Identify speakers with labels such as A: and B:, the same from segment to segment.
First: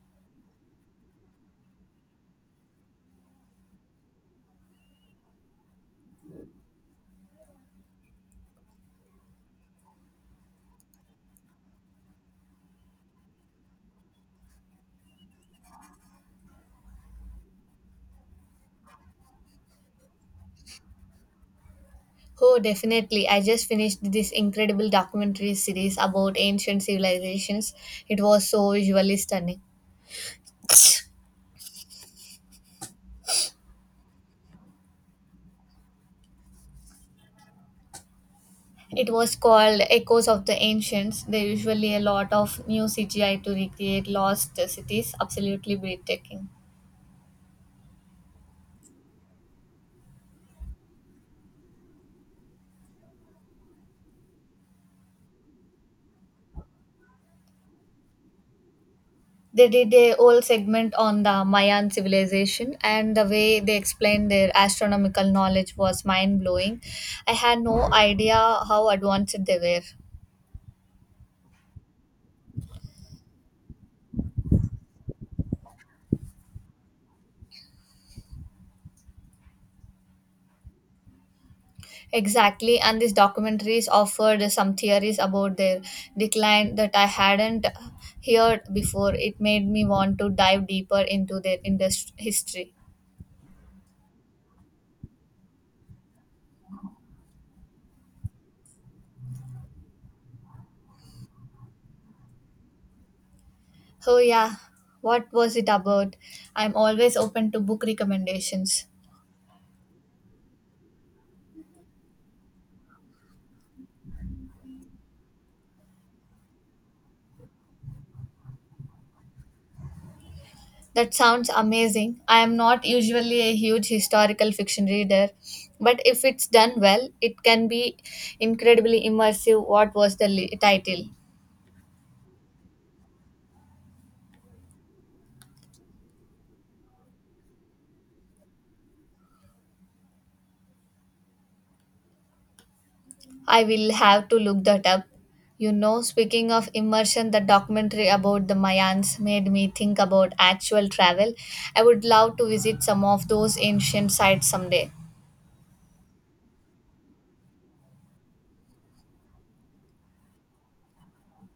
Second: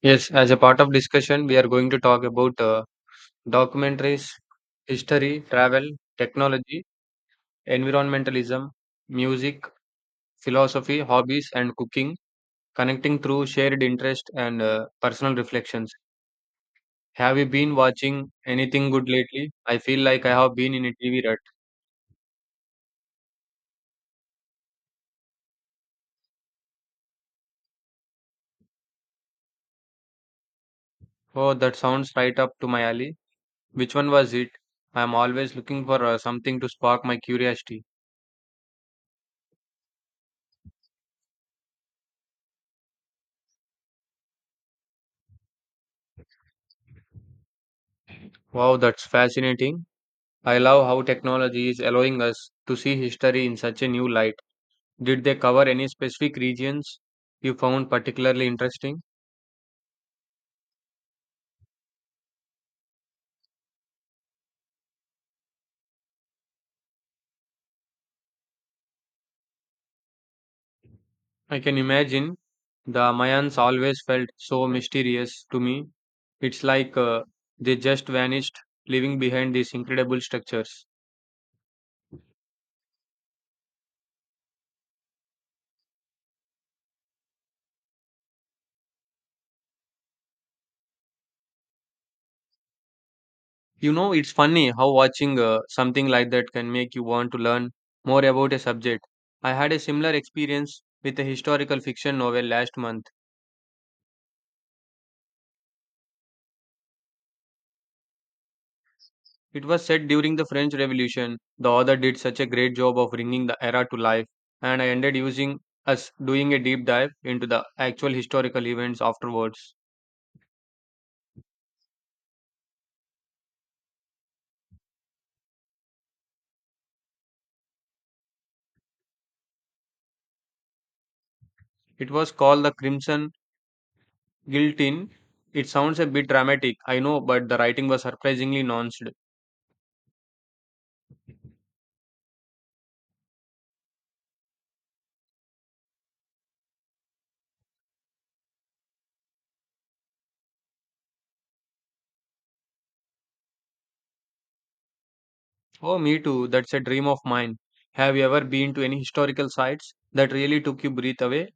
A: Yes, as a part of discussion, we are going to talk about documentaries, history, travel, technology, environmentalism, music, philosophy, hobbies, and cooking, connecting through shared interest and personal reflections. Have you been watching anything good lately? I feel like I have been in a TV rut.
B: Oh, definitely. I just finished this incredible documentary series about ancient civilizations. It was so visually stunning.
A: Oh, that sounds right up to my alley. Which one was it? I am always looking for something to spark my curiosity.
B: It was called Echoes of the Ancients. There usually a lot of new CGI to recreate lost cities. Absolutely breathtaking.
A: Wow, that's fascinating. I love how technology is allowing us to see history in such a new light. Did they cover any specific regions you found particularly interesting?
B: They did a whole segment on the Mayan civilization, and the way they explained their astronomical knowledge was mind blowing. I had no idea how advanced they were.
A: I can imagine the Mayans always felt so mysterious to me. It's like they just vanished, leaving behind these incredible structures.
B: Exactly, and these documentaries offered some theories about their decline that I hadn't heard before. It made me want to dive deeper into their industry history.
A: You know, it's funny how watching something like that can make you want to learn more about a subject. I had a similar experience with a historical fiction novel last month.
B: Oh yeah, what was it about? I'm always open to book recommendations.
A: It was set during the French Revolution. The author did such a great job of bringing the era to life, and I ended using us doing a deep dive into the actual historical events afterwards.
B: That sounds amazing. I am not usually a huge historical fiction reader, but if it's done well, it can be incredibly immersive. What was the title?
A: It was called The Crimson Guillotine. It sounds a bit dramatic, I know, but the writing was surprisingly nuanced.
B: I will have to look that up. You know, speaking of immersion, the documentary about the Mayans made me think about actual travel. I would love to visit some of those ancient sites someday.
A: Oh, me too, that's a dream of mine. Have you ever been to any historical sites that really took you breath away?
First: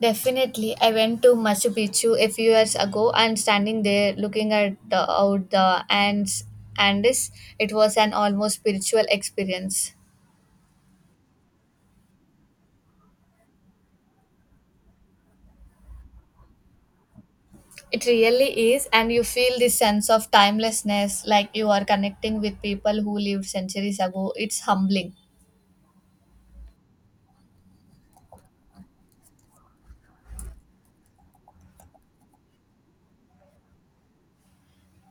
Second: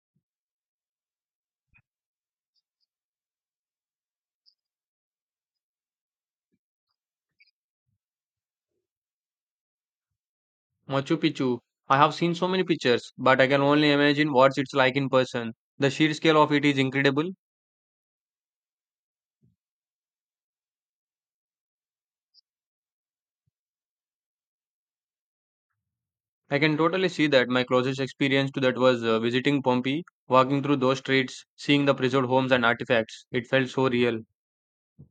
B: Definitely, I went to Machu Picchu a few years ago and standing there looking at the, out the Andes, it was an almost spiritual experience.
A: Machu Picchu. I have seen so many pictures, but I can only imagine what it's like in person. The sheer scale of it is incredible.
B: It really is, and you feel this sense of timelessness like you are connecting with people who lived centuries ago. It's humbling.
A: I can totally see that. My closest experience to that was visiting Pompeii, walking through those streets, seeing the preserved homes and artifacts. It felt so real.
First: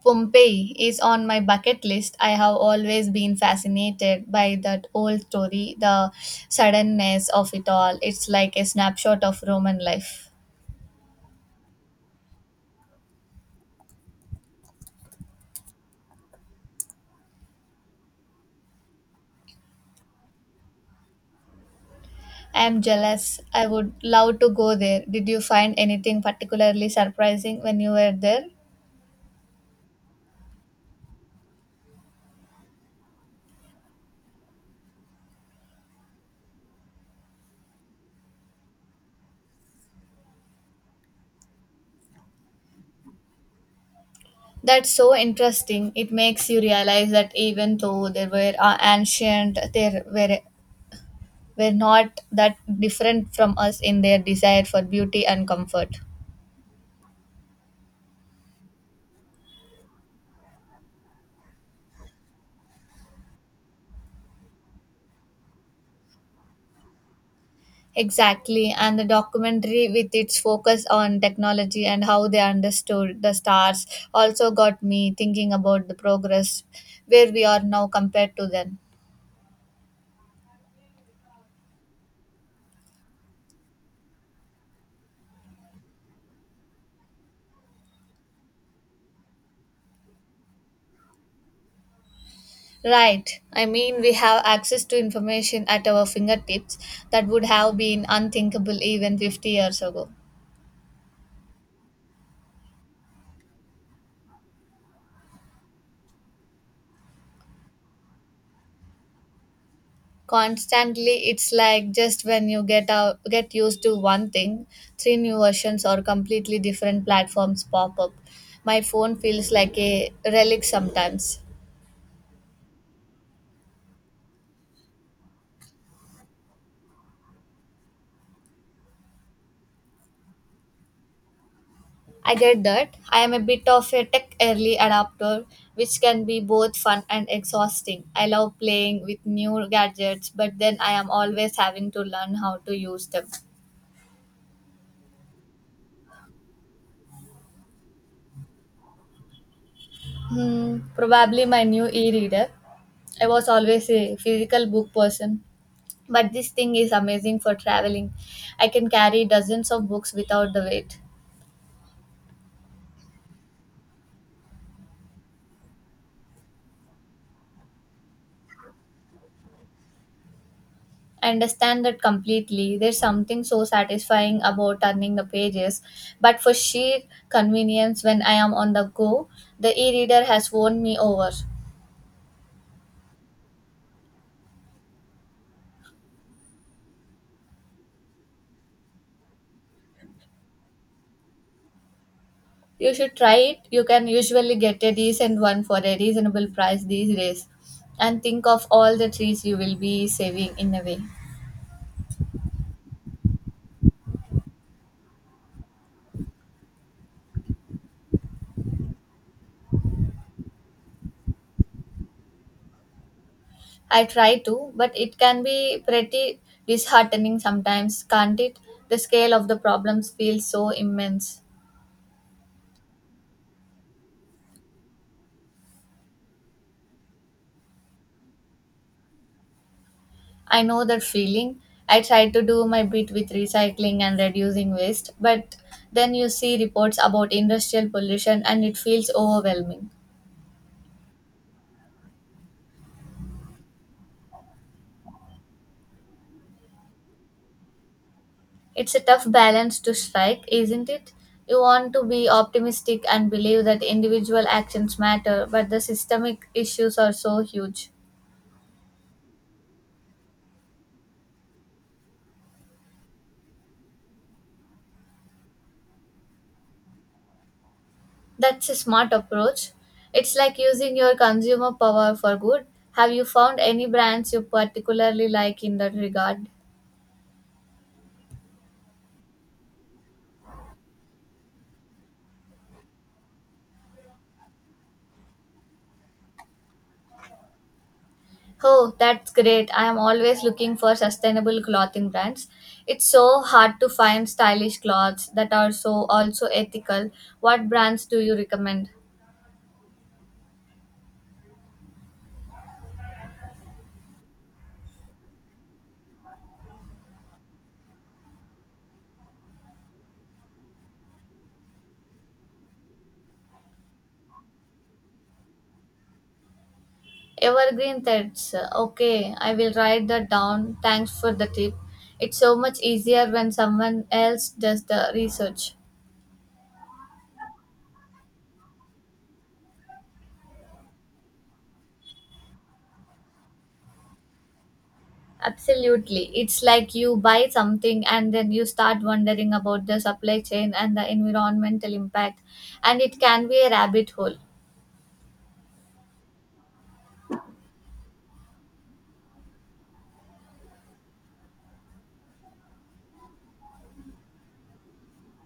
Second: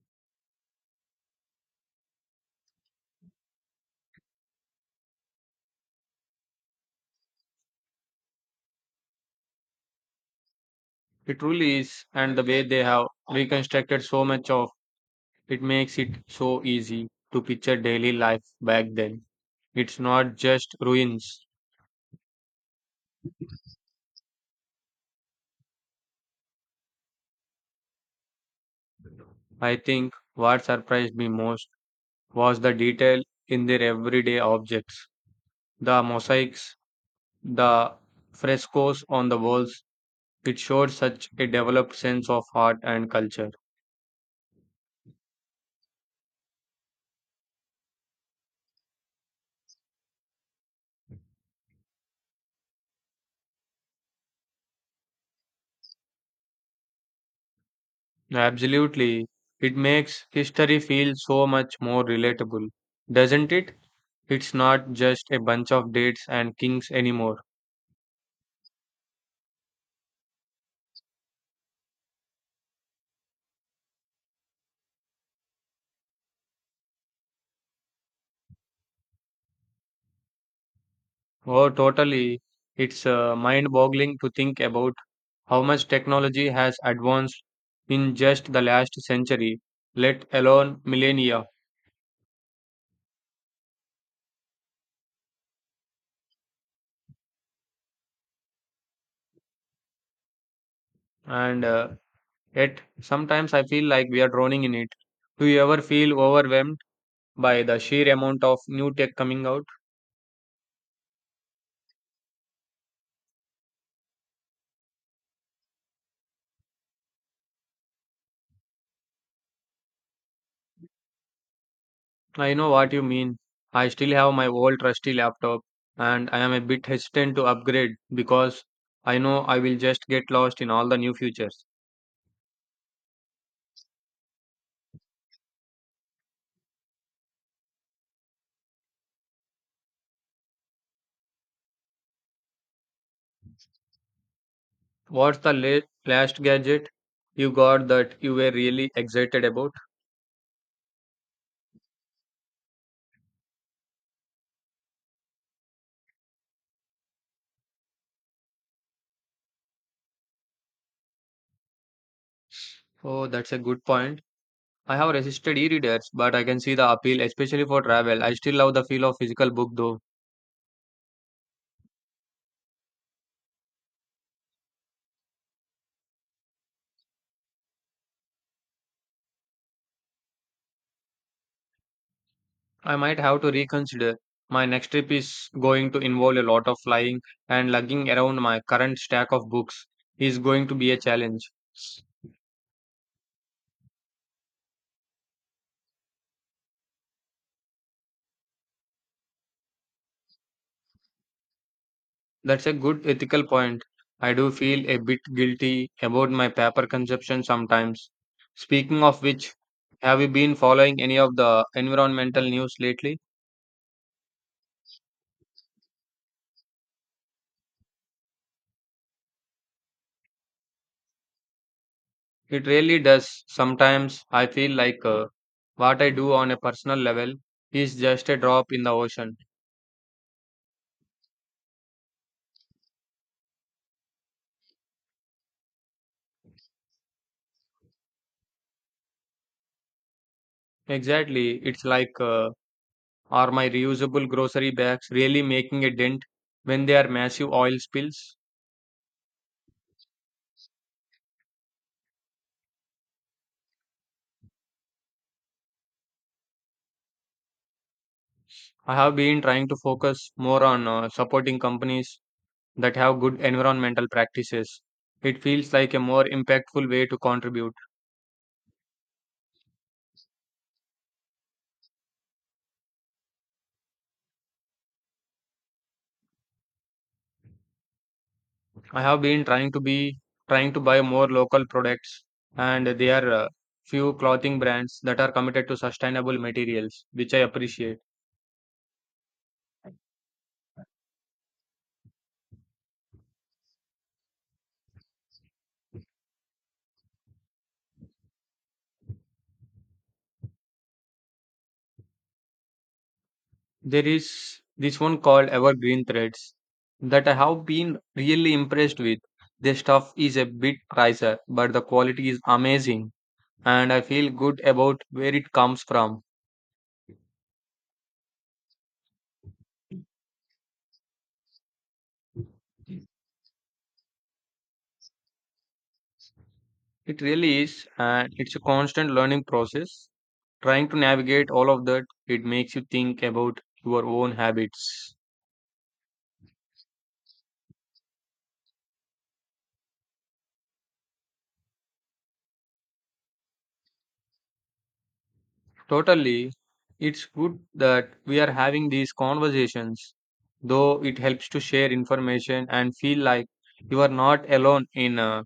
B: Pompeii is on my bucket list. I have always been fascinated by that old story, the suddenness of it all. It's like a snapshot of Roman life.
A: It truly is, and the way they have reconstructed so much of it makes it so easy to picture daily life back then. It's not just ruins.
B: I am jealous. I would love to go there. Did you find anything particularly surprising when you were there?
A: I think what surprised me most was the detail in their everyday objects. The mosaics, the frescoes on the walls, it showed such a developed sense of art and culture.
B: That's so interesting. It makes you realize that even though they were ancient, were not that different from us in their desire for beauty and comfort.
A: Absolutely. It makes history feel so much more relatable, doesn't it? It's not just a bunch of dates and kings anymore.
B: Exactly, and the documentary with its focus on technology and how they understood the stars also got me thinking about the progress where we are now compared to then.
A: Oh, totally. It's mind-boggling to think about how much technology has advanced in just the last century, let alone millennia.
B: Right, I mean, we have access to information at our fingertips that would have been unthinkable even 50 years ago.
A: And yet, sometimes I feel like we are drowning in it. Do you ever feel overwhelmed by the sheer amount of new tech coming out?
B: Constantly, it's like just when you get used to one thing, three new versions or completely different platforms pop up. My phone feels like a relic sometimes.
A: I know what you mean. I still have my old trusty laptop and I am a bit hesitant to upgrade because I know I will just get lost in all the new features.
B: I get that. I am a bit of a tech early adapter, which can be both fun and exhausting. I love playing with new gadgets, but then I am always having to learn how to use them.
A: What's the last gadget you got that you were really excited about?
B: Probably my new e-reader. I was always a physical book person, but this thing is amazing for traveling. I can carry dozens of books without the weight.
A: Oh, that's a good point. I have resisted e-readers, but I can see the appeal, especially for travel. I still love the feel of physical book though.
B: I understand that completely. There's something so satisfying about turning the pages, but for sheer convenience when I am on the go, the e reader has won me over.
A: I might have to reconsider. My next trip is going to involve a lot of flying and lugging around my current stack of books is going to be a challenge.
B: You should try it. You can usually get a decent one for a reasonable price these days. And think of all the trees you will be saving in a way.
A: That's a good ethical point. I do feel a bit guilty about my paper consumption sometimes. Speaking of which, have you been following any of the environmental news lately?
B: I try to, but it can be pretty disheartening sometimes, can't it? The scale of the problems feels so immense.
A: It really does. Sometimes I feel like what I do on a personal level is just a drop in the ocean.
B: I know that feeling. I try to do my bit with recycling and reducing waste, but then you see reports about industrial pollution and it feels overwhelming.
A: Exactly. It's like are my reusable grocery bags really making a dent when there are massive oil spills?
B: It's a tough balance to strike, isn't it? You want to be optimistic and believe that individual actions matter, but the systemic issues are so huge.
A: I have been trying to focus more on supporting companies that have good environmental practices. It feels like a more impactful way to contribute.
B: That's a smart approach. It's like using your consumer power for good. Have you found any brands you particularly like in that regard?
A: I have been trying to be Trying to buy more local products, and there are few clothing brands that are committed to sustainable materials, which I appreciate.
B: Oh, that's great. I am always looking for sustainable clothing brands. It's so hard to find stylish clothes that are so also ethical. What brands do you recommend?
A: There is this one called Evergreen Threads that I have been really impressed with. Their stuff is a bit pricier, but the quality is amazing, and I feel good about where it comes from.
B: Evergreen threads. Okay, I will write that down. Thanks for the tip. It's so much easier when someone else does the research.
A: It really is, and it's a constant learning process. Trying to navigate all of that, it makes you think about your own habits.
B: Absolutely. It's like you buy something and then you start wondering about the supply chain and the environmental impact, and it can be a rabbit hole.
A: Totally. It's good that we are having these conversations, though it helps to share information and feel like you are not alone in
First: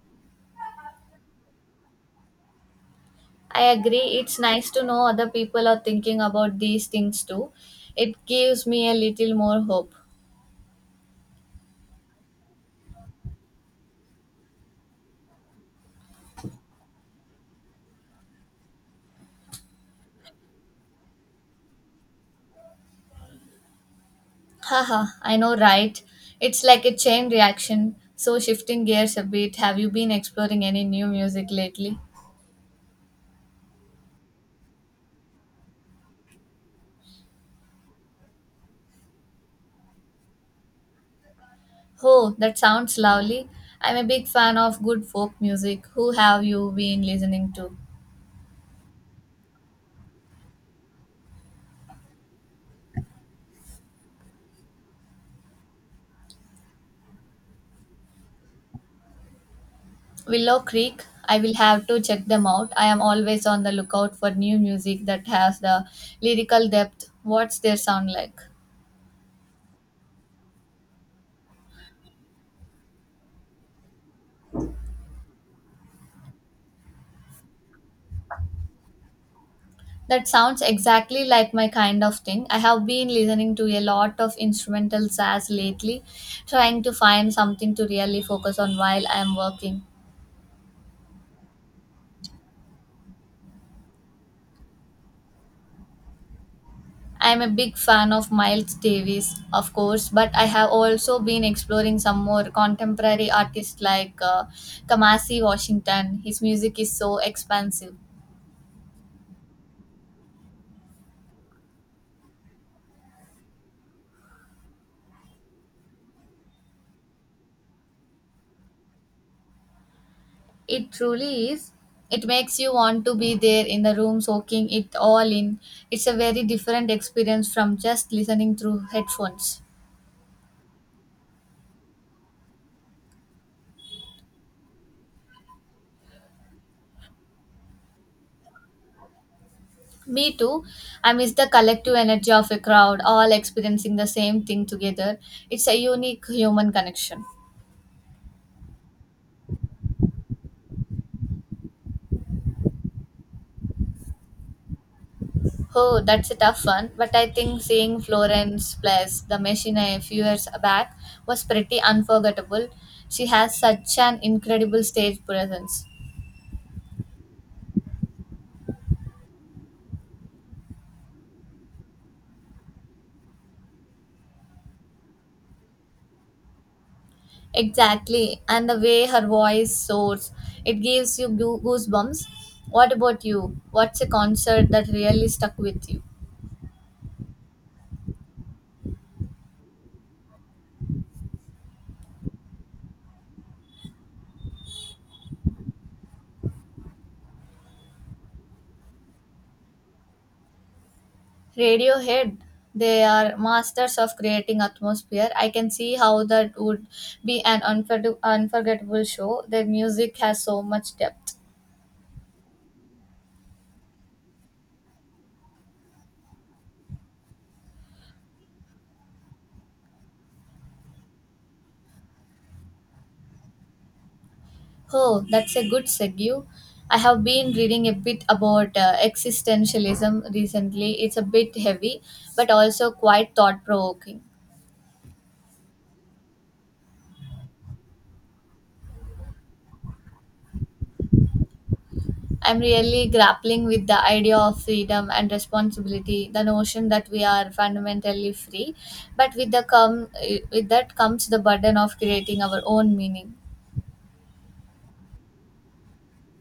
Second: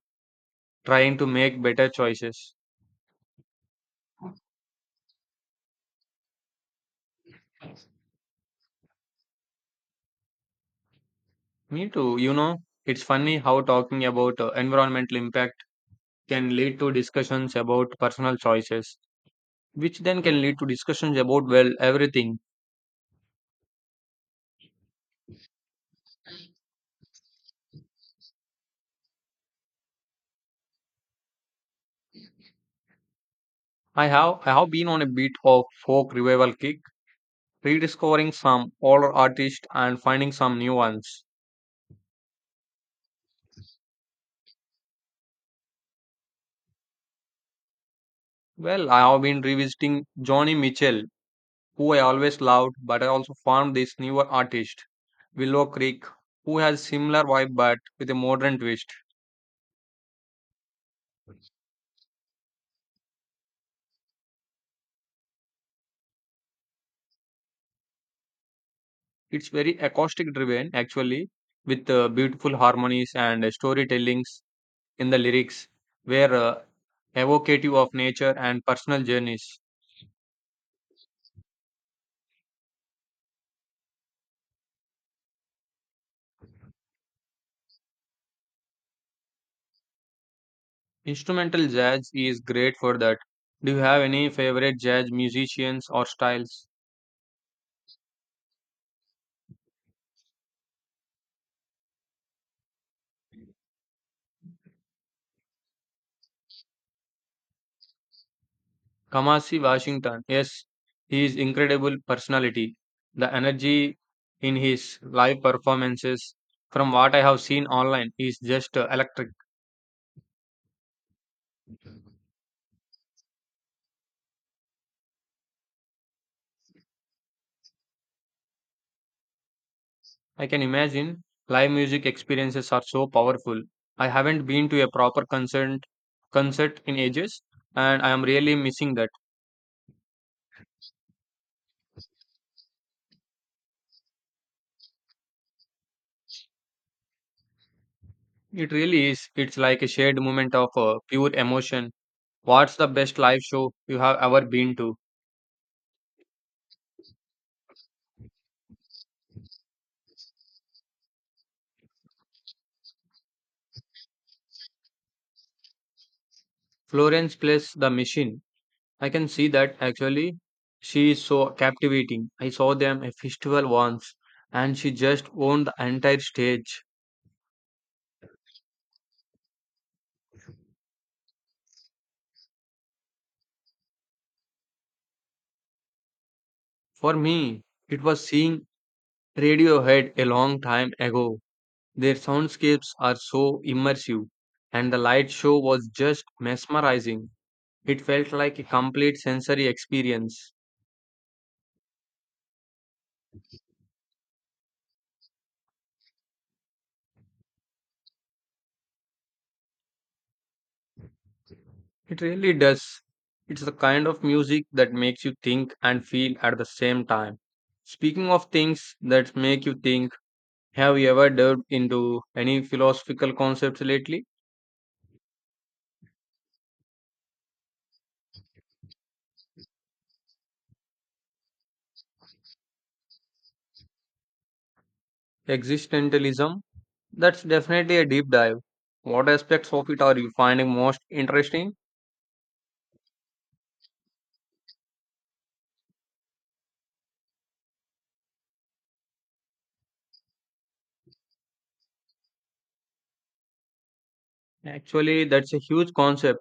A: trying to make better choices.
B: I agree. It's nice to know other people are thinking about these things too. It gives me a little more hope.
A: Me too. You know, it's funny how talking about environmental impact can lead to discussions about personal choices, which then can lead to discussions about, well, everything.
B: Haha, I know, right? It's like a chain reaction. So, shifting gears a bit, have you been exploring any new music lately?
A: I have been on a bit of folk revival kick, rediscovering some older artists and finding some new ones.
B: Oh, that sounds lovely. I'm a big fan of good folk music. Who have you been listening to?
A: Well, I have been revisiting Johnny Mitchell, who I always loved, but I also found this newer artist, Willow Creek, who has similar vibe but with a modern twist.
B: Willow Creek, I will have to check them out. I am always on the lookout for new music that has the lyrical depth. What's their sound like?
A: It's very acoustic driven actually, with beautiful harmonies and storytellings in the lyrics, were evocative of nature and personal journeys.
B: That sounds exactly like my kind of thing. I have been listening to a lot of instrumental jazz lately, trying to find something to really focus on while I am working.
A: Instrumental jazz is great for that. Do you have any favorite jazz musicians or styles?
B: I am a big fan of Miles Davis, of course, but I have also been exploring some more contemporary artists like Kamasi Washington. His music is so expansive.
A: Kamasi Washington. Yes, he is incredible personality. The energy in his live performances, from what I have seen online, is just electric.
B: It truly is. It makes you want to be there in the room soaking it all in. It's a very different experience from just listening through headphones.
A: I can imagine live music experiences are so powerful. I haven't been to a proper concert concert in ages, and I am really missing that.
B: Me too. I miss the collective energy of a crowd, all experiencing the same thing together. It's a unique human connection.
A: It really is. It's like a shared moment of pure emotion. What's the best live show you have ever been to?
B: Oh, that's a tough one, but I think seeing Florence plus the machine a few years back was pretty unforgettable. She has such an incredible stage presence.
A: Florence plays the machine. I can see that actually, she is so captivating. I saw them a festival once and she just owned the entire stage.
B: Exactly. And the way her voice soars, it gives you goosebumps. What about you? What's a concert that really stuck with you?
A: For me, it was seeing Radiohead a long time ago. Their soundscapes are so immersive and the light show was just mesmerizing. It felt like a complete sensory experience.
B: Radiohead. They are masters of creating atmosphere. I can see how that would be an unforgettable show. Their music has so much depth.
A: It really does. It's the kind of music that makes you think and feel at the same time. Speaking of things that make you think, have you ever delved into any philosophical concepts lately?
B: Oh, that's a good segue. I have been reading a bit about existentialism recently. It's a bit heavy, but also quite thought provoking.
A: Existentialism? That's definitely a deep dive. What aspects of it are you finding most interesting?
B: I'm really grappling with the idea of freedom and responsibility, the notion that we are fundamentally free, but with that comes the burden of creating our own meaning.
A: Actually, that's a huge concept.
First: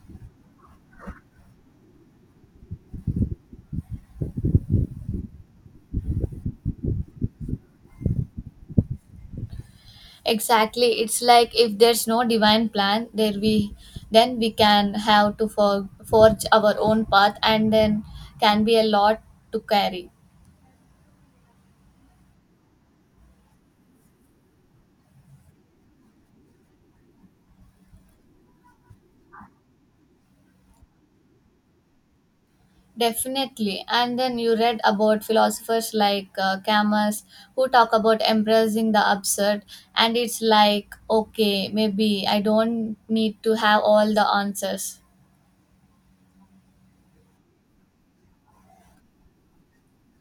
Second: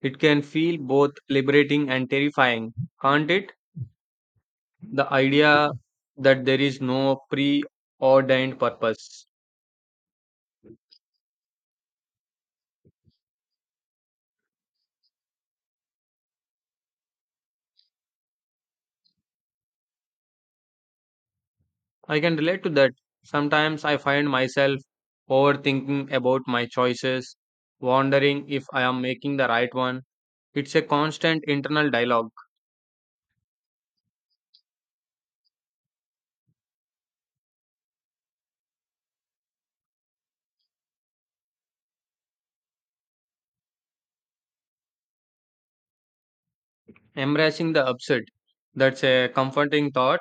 A: It can feel both liberating and terrifying, can't it? The idea that there is no preordained purpose.
B: Exactly, it's like if there's no divine plan, there we then we can have to for, forge our own path, and then can be a lot to carry.
A: I can relate to that. Sometimes I find myself overthinking about my choices, wondering if I am making the right one. It's a constant internal dialogue,
B: Definitely. And then you read about philosophers like Camus who talk about embracing the absurd. And it's like, okay, maybe I don't need to have all the answers.
A: embracing the upset. That's a comforting thought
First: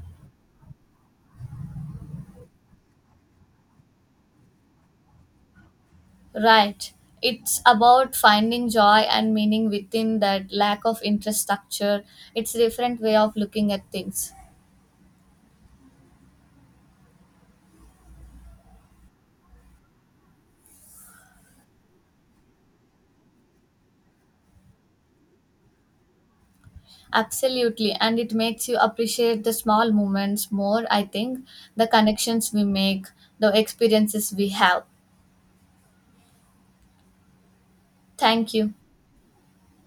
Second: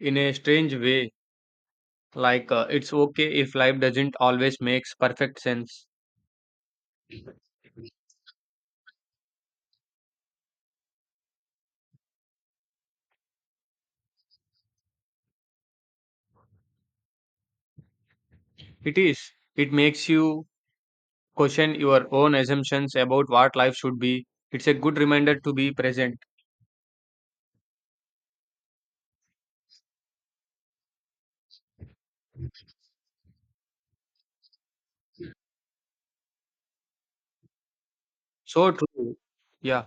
A: in a strange way, like it's okay if life doesn't always makes perfect sense.
B: Right. It's about finding joy and meaning within that lack of interest structure. It's a different way of looking at things.
A: It is. It makes you question your own assumptions about what life should be. It's a good reminder to be present.
B: Absolutely. And it makes you appreciate the small moments more, I think, the connections we make, the experiences we have. Thank
A: So
B: you.
A: true. Yeah.